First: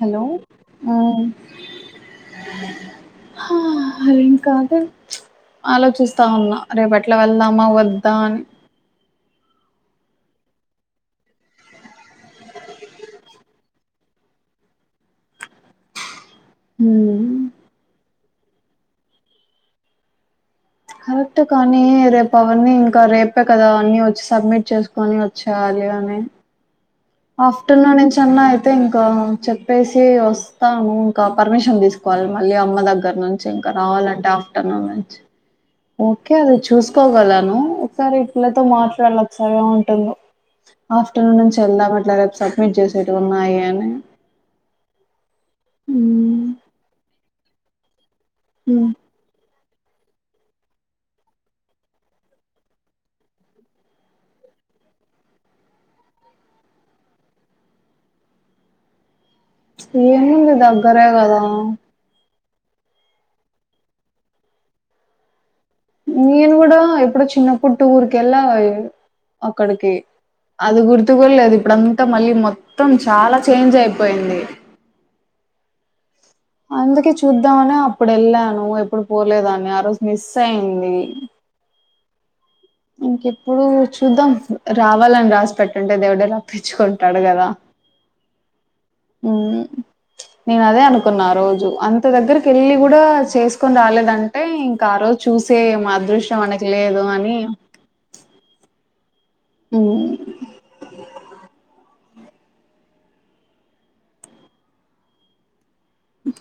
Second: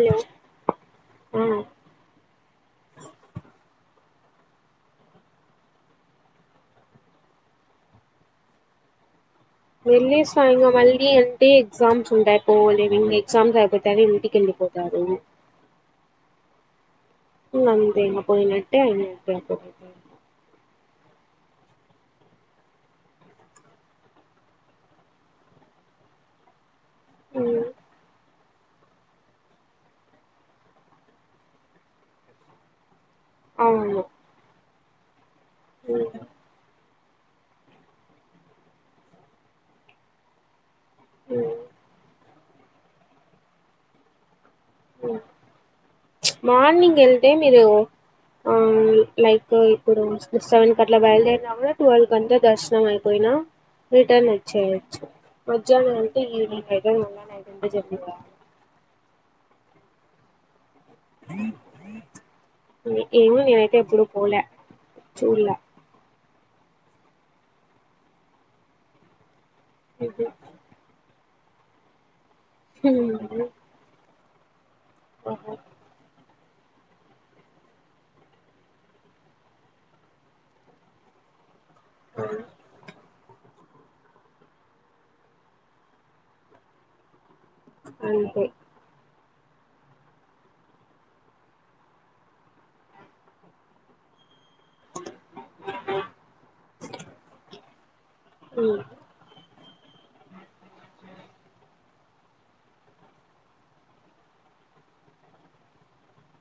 Hello ఆ, హా అదేం కాదు ఆలోచిస్తా ఉన్నా, రేపెట్లా వెళ్దామా వద్దా అని. ఎల్లెసరాఇంగా మళ్ళీ అంటే ఎగ్జామ్స్ ఉంటయి పోలేం, ఇంగ ఎగ్జామ్స్ అయిపోతనే ఇంటికెళ్ళిపోతారు. హ అంతేగా పోయి నట్టే ఎయి కరెక్ట్ కానీ రేపు అవన్ని ఇంకా రేపే కదా అన్న వచ్చి సబ్మిట్ చేసుకొని వచ్చేయాలి అని మ్మ్ ఆఫ్టర్నూన్ నుంచన్న అయితే ఇంకా చెప్పేసి వస్తాను ఇంకా పర్మిషన్ తీసుకోవాలి మళ్ళీ అమ్మ దగ్గర దగ్ నుంచి ఇంకా అవును రావాలంటే ఆఫ్టర్నూన్ అచ్చ మ్మ్ ఓకే అది చూస్ పోగలను ఒకసారి ఇల్లతో మాట్లాడసార ఉంటుంద ఆఫ్టర్నూన్ మ్మ్ నుంచిల్ సబ్మిట్ చేసేట్టు ఉన్నాయి అని ఓ మార్నింగ్ ఏ మీరు ఆ లైకు ఇ సెవెన్ క అట్లా బయలుదేరినా కూడా ట్వెల్ కంతా దర్శనం అయిపోయిన రిటర్న్ వచ్చేయొచ్చు మధ్యాహ్నం అంటే ఈవినింగ్ అయితది మళంటే జరి ఏ ఏను లేదా బర కదా ఏమ నేనైతే ఎప్పుడు పోలే చూడలా నేను కూడా ఎప్పుడ చిన్నప్పు ఊరుక ఎలా అక్కడికి అది గురి లేదు ఇప్పుడ అంతా మళ్ళీ మొత్ మొత్తం చాలా చేంజ్ అయిపోయింది. ఉ ఓహో అందుకే చూద్దామనే అప్పుడు వెళ్ళాను ఎప్పుడు పోలేదాన్ని ఆ రోజు మిస్ అయింది అవు ఇంకెప్పుడు చూద్దాం రావాలని రాసి పెట్టుంటే దేవుడే రప్పించుకుంటాడు కదా అంతే ఉ నేను అదే అనుకున్నా ఆ రోజు అంత దగ్గరికి వెళ్ళి కూడా చేసుకొని రాలేదంటే ఇంకా ఆ రోజు చూసే మా అదృష్ట్యం మనకి లేదు అని హ అ ఓక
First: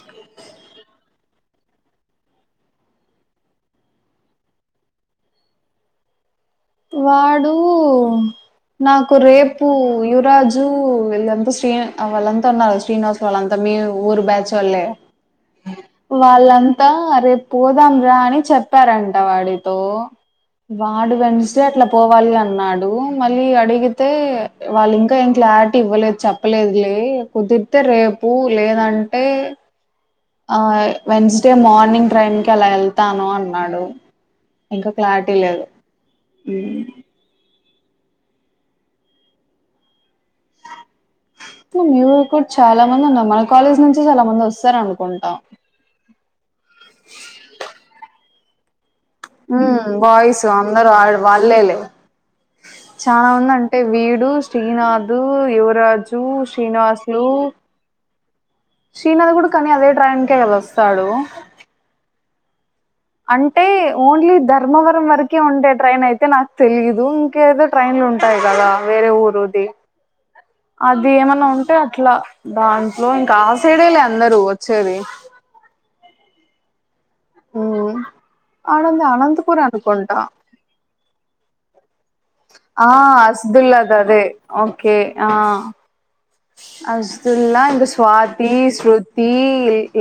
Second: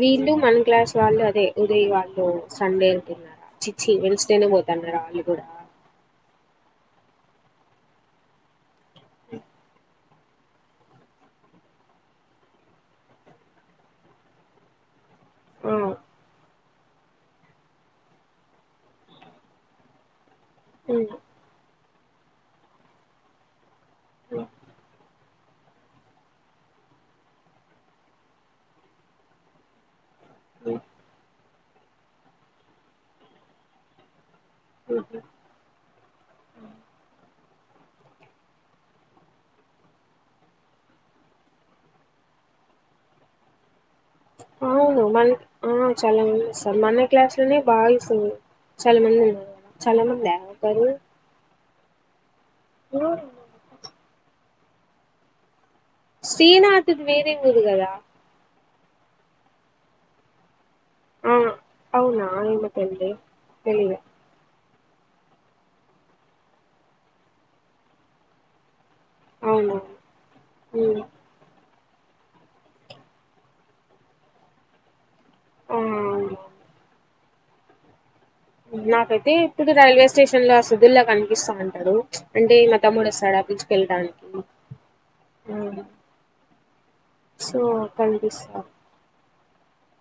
వీళ్లు మన క్లాస్ వాళ్ళు అ దే ఉదయ వాళ్ళు సండే అంటున్నారా చిచ్చి వెన్స్డేనే పోతున్నారా వాళ్ళు కూడా వాడు నాకు రేపు యువరాజు వీళ్ళంతా శ్రీని వాళ్ళంతా ఉన్నారు శ్రీనివాస్ వాళ్ళంతా మీ ఊరు బ్యాచ్ వాళ్లు ఆ హ్మ్. వాళ్ళంత అంత రేపు పోదాంరా అని చెప్పారంట వాడితో హ్మ్. వాడువెన్స్ ఇట్లా పోవాలి అన్నాడు మళ్ళీ అడిగి తే వాళ్ళు ఇంకా ఎం క్లారిటీ ఇవ్వలేదు చెప్పలేదు లే కుదిరితే రేపు లేదంటే ఆ వెన్స్డే మార్ని నింగ్ ట్రైమ్ కి అలా వెళ్తాను అన్నాడు ఇంకా క్లారిటీ లేదు ఉమ్ న్యూక్ కూడా చాలా మంది ఉన్నారు మన కాలేజ్ నుంచి చాలా మంది వస్తా అవును మన ఆ చాలా మంది వస్తారు మన క్లాస్లోనే బాయిస్ ఉంది ఉమ్ బాయస్ ఒకరు అందరూ వాళ్లేలే చానా మంది అంటే వీడు శ్రీనాథు యువ రాజు శ్రీనాథ్ది శ్రీనివాసులు వేరే ఊరు కదా శ్రీనాథ్ కూడా కానీ అదే ట్రైన్కే వస్తాడు నాంగు అంటే ఓన్లీ ద ధర్మవరం వరకే ఉండే ట్రైన్ అయితే నాకు తెలీదు ఇంకేదో ట్రైన్లు ఉంటాయి కదా వేరే ఊరుది అవునా ఆ అది ఏమన్నా ఉంటే అ అట్లా దాంట్లో ఇంకా ఆ సైడే లే అందరూ వచ్చేది ఉమ్ ఉమ్ ఆడంది నాకైతే అనంతపూర్ ఇప్పుడు రైల్వే అనుకుంటా స్టేషన్ లో ఆ సుదుల్లా కనిపిస్తా ఉంటారు అంటే మా ఆ తమ్ముడు వస్తాడు అస్దుల్లాది అదే పీల్చుకెళ్ళడానికి ఓకే ఆ సో కనిపిస్తా ఈ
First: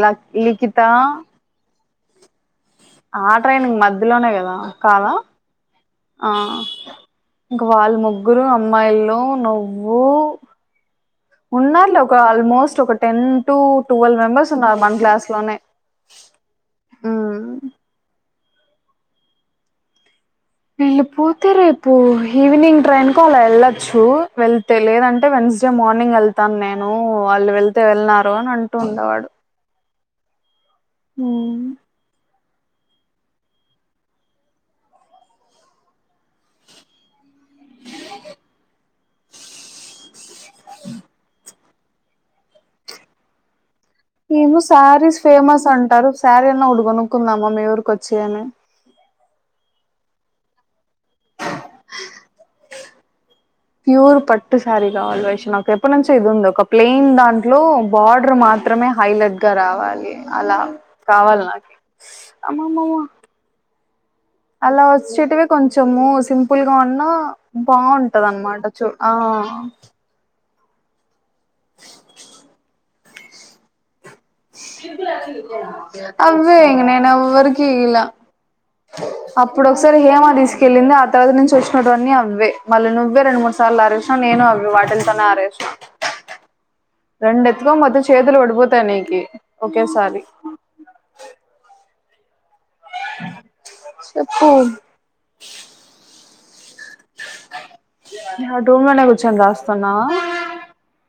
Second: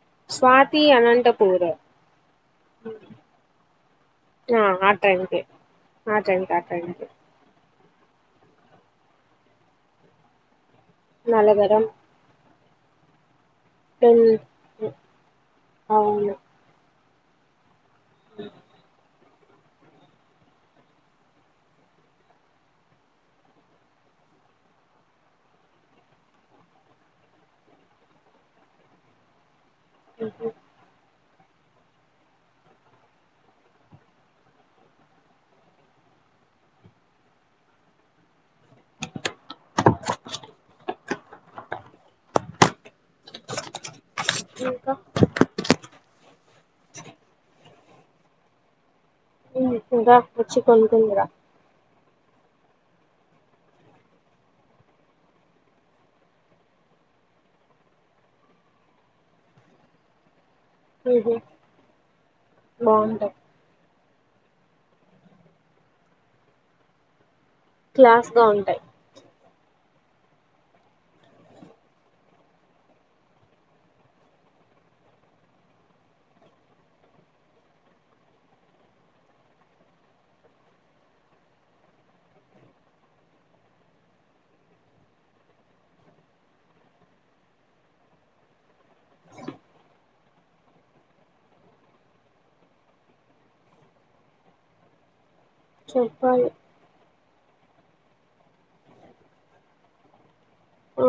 ల లిఖిత స్వాతి అనంతపూర్ ఆ ట్రైన్ ఇంగా మధ్యలోనే కదా ఆ ఆ కాదా ట్రైన్ కే ఆ ట్రైన్ ఆ ట్రైన్ కే వాళ్ళ ముగ్గురు అమ్మాయిలు నువ్వు నలగరం ఉన్నారులే ఒక ఆల్మోస్ట్ ఒక ten two twelve ten members ఉన్నారు మన క్లాస్ లోనే అవును ఉమ్ అ [unintelligible] వీళ్ళు పోతే రేపు ఈవినింగ్ ట్రైన్ కు అలా వెళ్ళొచ్చు వెళ్తే లేదంటే వెన్స్డే మార్నింగ్ వెళ్తాను నేను వాళ్ళు వెళ్తే వెళ్ళన్నారు అని అంటూ ఉండేవాడు ఉహూ ఊ ఏమో ఇంకా శారీస్ ఫేమస్ అంటారు శారీ అన్నా ఒకటి కొనుక్కుందామా మీ ఊరుకొ చ్చి అని ఊ ఇంకా వచ్చి కొనుక్కుందు రా ప్యూర్ పట్టు శారీ కావాలి వైషూ నాకు ఎప్పటి నుంచో ఇది ఉంది ఒక ప్లెయిన్ దాంట్లో బార్డర్ మాత్రమే హైలైట్ గా రావాలి అలా ఉహు కావాలి నాకి అమ్మా మా మా బాగుంటాయి అలా వచ్చేటివే కొంచెము సింపుల్ గా ఉన్నా బావుంటది క్లాస్ గా అన్నమాట ఉంటాయి చూ ఆ అవే ఇంక నేను ఎవ్వరికి ఇయలా అప్పుడు ఒకసారి హేమా తీసుకెళ్ళింది ఆ తర్వాత నుంచి వచ్చినటువన్నీ అవ్వే మళ్ళీ నువ్వే రెండు మూడు సార్లు ఆరేసావు నేను అవే వాటిలతోనే ఆరేసినా రెండు ఎత్తుకోని పోతే చేతులు పడిపోతాయి నీకి ఒకేసారి చెప్పు చెప్పాలి నా రూమ్ లోనే కూర్చొని రాస్తున్నావా ఆ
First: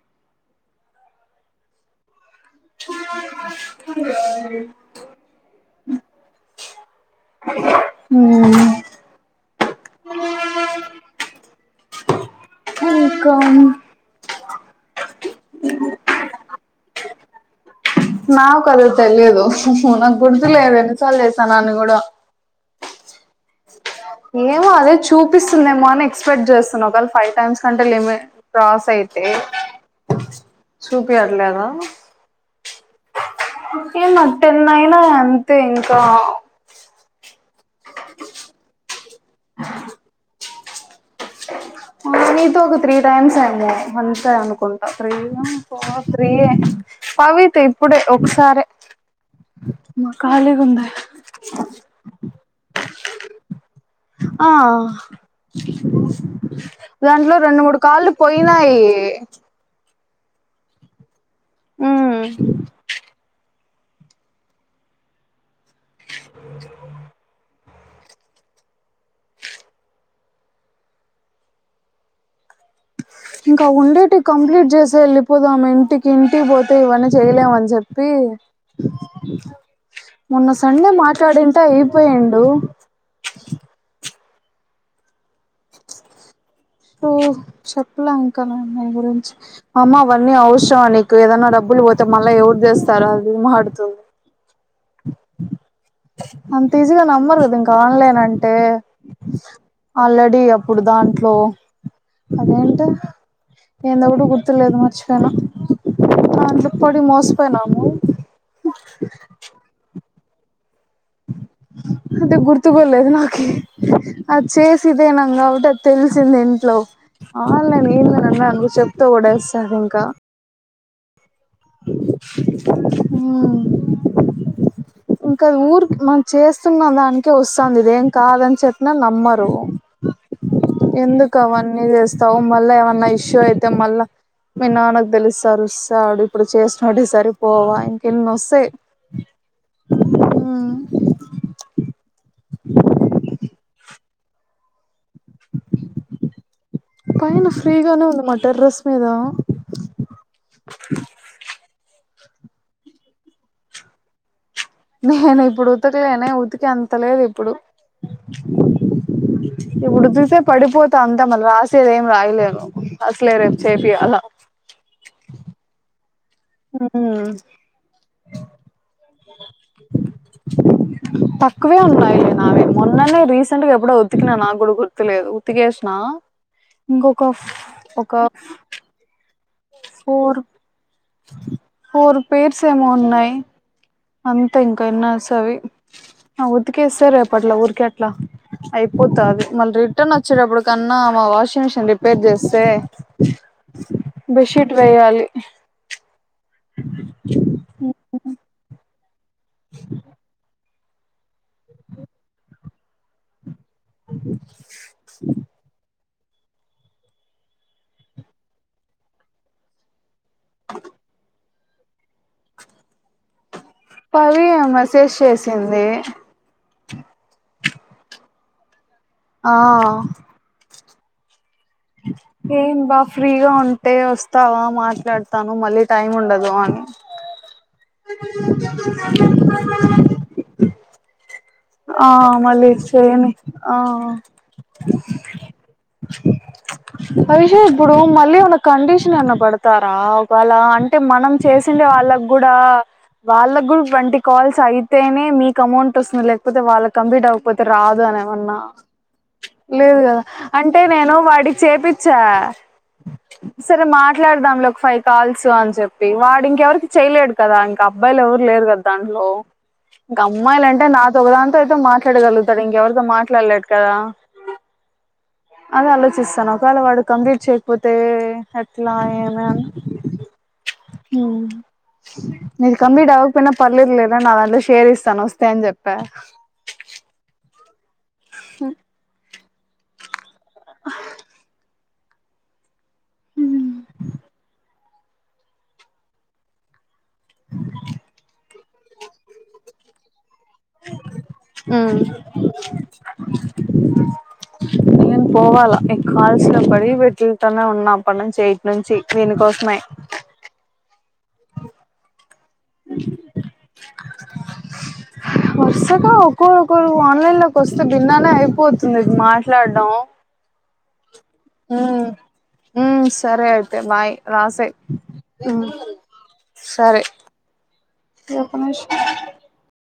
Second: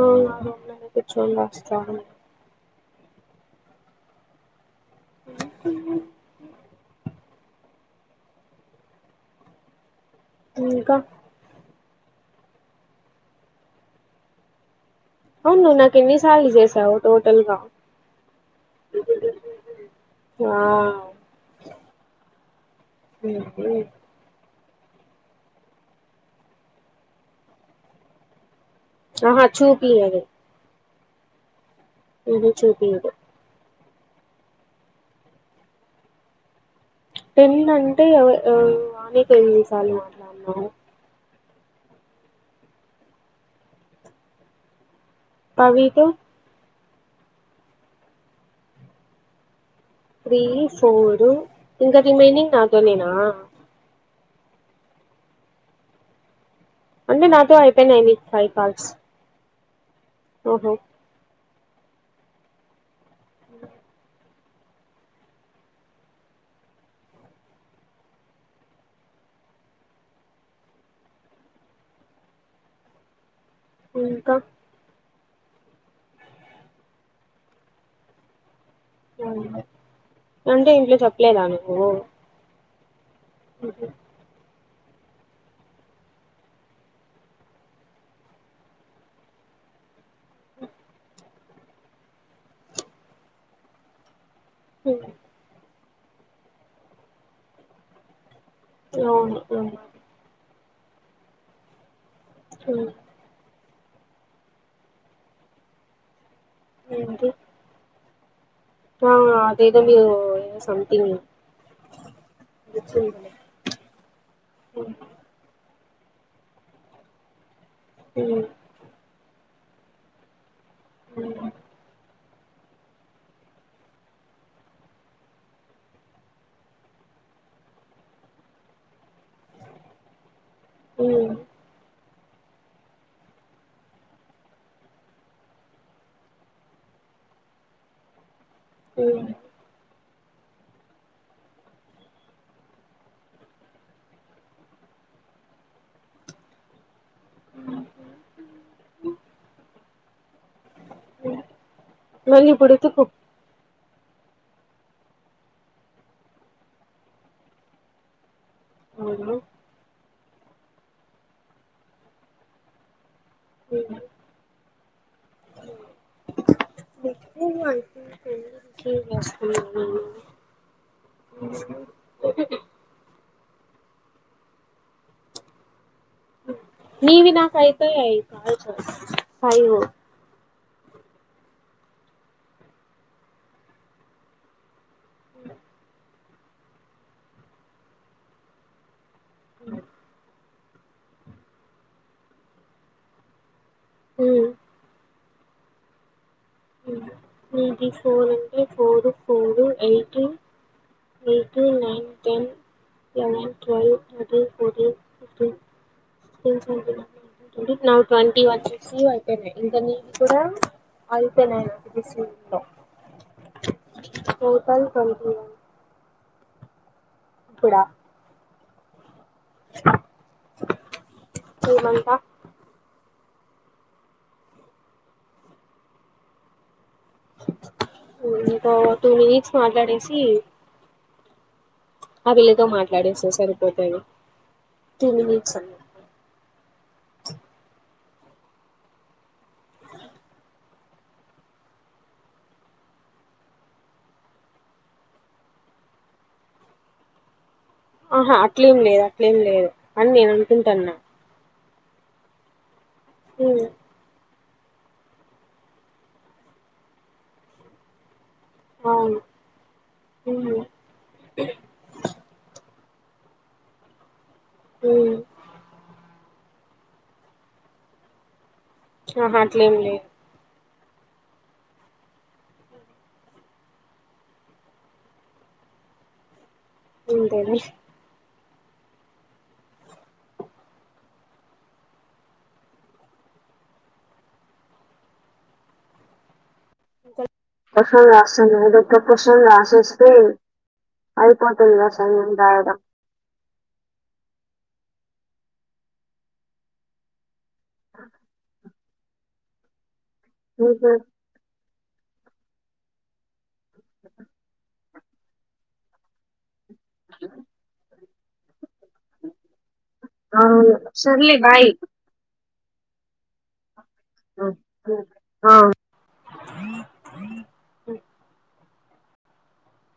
కూర్చోని రాస్తాఉన్న హ్మ్ ఇంకా ఇంకా అవును నాకు ఎన్ని సార్లు చేసినవు తావు టోటల్గా నాకు అదే తెలీదు నాకు ఆ గుర్తులేదు ఎన్ని సార్లు చేసాను అని కూడా ఊహూ ఏమో అదే చూపిస్తుందేమో అని ఎక్స్పెక్ట్ చేస్తున్నా ఒకవేళ ఫైవ్ టైమ్స్ కంటే లిమి ఆహా చూపిలేదు చూపియట్లేదా ఎది చూదిదు నీకే నా టెన్ అయినా అంతే ఇంకా టెన్ నువ్వుంటే ఊ ఆమెతో ఎన్నిసార్లు మాట్లాడినావ్ ఆ నీతో ఒక త్రీ టైమ్స్ [inaudible] అంతే అనుకుంటా తీ నా ఫా పవితో త్రీ యే పవ్వితో ఇప్పుడే ఒకసారే త్రీ ఫోర్ ఇంక రిమైనింగ్ నాతోనేనా ఆ అంటే వాంట్లో నాతో రెండు మూడు కాల్ అయిపోయినాయి లు నీకు ఫైవ్ పోయినాయి కాల్స్ ఓహో ఆ ఇంకా ఉండేటి ఇంకా కంప్లీట్ చేసే లిప్ పోదాము ఇంటికి ఇంటికి పోతే ఇవన్నీ చేయలేమని చెప్పి మొన్న అంటే సండే ఇంట్లో మాట్లాడింట అయిపోయిండు అఓకే సో చెప్పలే అంకల్ అమాయి గురించి మామ్మ అవన్నీ అవసరం నీకు ఏదనా డబ్బులు పోతే మళ్ళా ఎవరు తెస్తారో అది దమాడుతుంది హ అంత ఈజీగా నమ్మరు కదు ఇంకా ఆన్లైన్ అంటే అవును ఆల్రెడి అ ఇప్పుడు దాంట్లో అదేంట నేనుప్పుడు గుర్తులేదు మర్చిపోను అందుకు పడి ఏంటి మోసిపోయినాము ఆ అదే ఇద ఏ స అదే గుర్తుకల్లేదు నాకే అది చేసదే నంగా అట తెలిసింది ఇంట్లో ఆన్లైన్ ఏన్నా అందురు చెప్తా కూడా స ఇంకా ఉ ఆ ఇంకా ఊరికి మనం చేస్తున్న దానికే వస్తుంది ఇదేం కాదని చెప్పిన నమ్మరు ఎందుకు అవన్నీ చేస్తా స్టవ మళ్ళా ఏమన్నా ఇష్యూ అయితే మళ్ళా మీ నాన్నకు తెలుస్తారుస్తాడు ఇప్పుడు చేసినోడు సరిపోవా ఇంకెళ వస్త స ఆ పైన ఫ్రీగానే ఉంది మ టెర్రస్ మీద మళీ పడుతుకు నేను ఇప్పుడు ఉతకలేనే ఉతికి ఎంత లేదు ఇప్పుడు అవునా ఇ ఉడుదు ే పడిపోత అంతా మళ్ రాసేది ఏం రాయలేదు అస్లే రేపు ఐ చేపి అలా థింక్ అన్ని రిసీవ్ చేస్తున్నాను తక్కువే ఉన్నాయిలే నవే మొన్ననే రీస ఎప్పుడ ఉతికినా నాకు కూడా గుర్తులేదు ఉతికేస్త మావి నాక్ అయితై [inaudible] ఒక ఫైవో ఫోర్ ఫోర్ పేర్స్ ఏమో ఉన్నాయి అంతా ఇం కన్నాసవి ఉతికేస్తా రెప్ అట్లా ఊరికే అట్లా అయి పోతది మళ్ళీ రిటర్న్ వచ్చేటప్పుడు కన్నా మా వాషింగ్ మిషన్ రిపేర్ చేస్తే ఉమ్ బెడ్ షీట్ వేయాలి నిధి ఫోర్ ఉంటాయి four four eight eight nine ten eleven నా ట్వంటీ వన్ అయిపోయినాయి ఇంకా నేను కూడా అయిపోయినాయి నా పవి ఆ మెసేజ్ చేసింది ప్పుడా ఆ కే అంత ఏం బా ఫ్రీగా ఉంటే వస్తావా మాట్లాడతాను మళ్ళీ టైం ఉండదు అని కా తూ మీక్స్ మాట్లాడేసి ఆ వీళ్ళతో మళ్ళీ మాట్లాడేస్తే చేయని ఆ సరిపోతది టూ మినిట్స్ అన్న హరీష్ ఇప్పుడు మళ్ళీ ఉన్న కండిషన్ ఏన్న పడతారా ఒకవేళ అంటే మనం చేసిండే వాళ్ళకు కూడా వాళ్ళకి కూడా ట్వంటీ కాల్స్ అయితేనే మీకు అమౌంట్ వస్తుంది లే కొతే వాలక్ కంప్లీట్ అవక పోతే రాదు అని ఆహా ఏమన్నా అట్లేం లేదు అట్లేం లేదు అని కదా నేను అంటే అనుకుంటున్నా నేను వాడి చెపిచ ఉమ్ సరే మాట్లాడదాం ఒక ఫైవ్ కాల్స్ అని చెప్పి వాడు ఇంకెవరికి చేయలేడు కదా ఇంకా అబ్బాయిలు ఎవరు లేదు కదా అవును దాంట్లో ఇంకా ఉమ్ అమ్మాయిలు అంటే నా దాంతో అయితే మాట్లాడగలుగుతా ఇం ఎవరుతో మాట్లాడలేదు కదా ఉమ్ అదే అలా సావ్స్తాను ఒకవే వాడు కంప్లీట్ చేయకపోతే ఆహా అట్లేం లేదు ఇ కంలీట్ అకపోన్న పర్లేర్లే నాంత షేర్ ఇస్తాను వస్తే అని చెప్ప బ అంతేలే స అ ప్రసంగా వస తప్పసం రాసి వస్తే అయిపోతేంది రాసయం ఉంటయడం నను పోవాలా కాల్స్ లో బడి పెట్ ఉన్నా పని చేయ నుంచి దీనికోసమే హహ వస్తాదా ఒకోరుకరు ఆన్లైన్ లోకి వస్తు విన్ననే అయిపోద్ది ఇ మాట్లాడ్డం అవును సర్లే బాయ్ హ సరే అయ్ తె బాయ్ రాసే ఆ సరే పష్కా [unintelligible]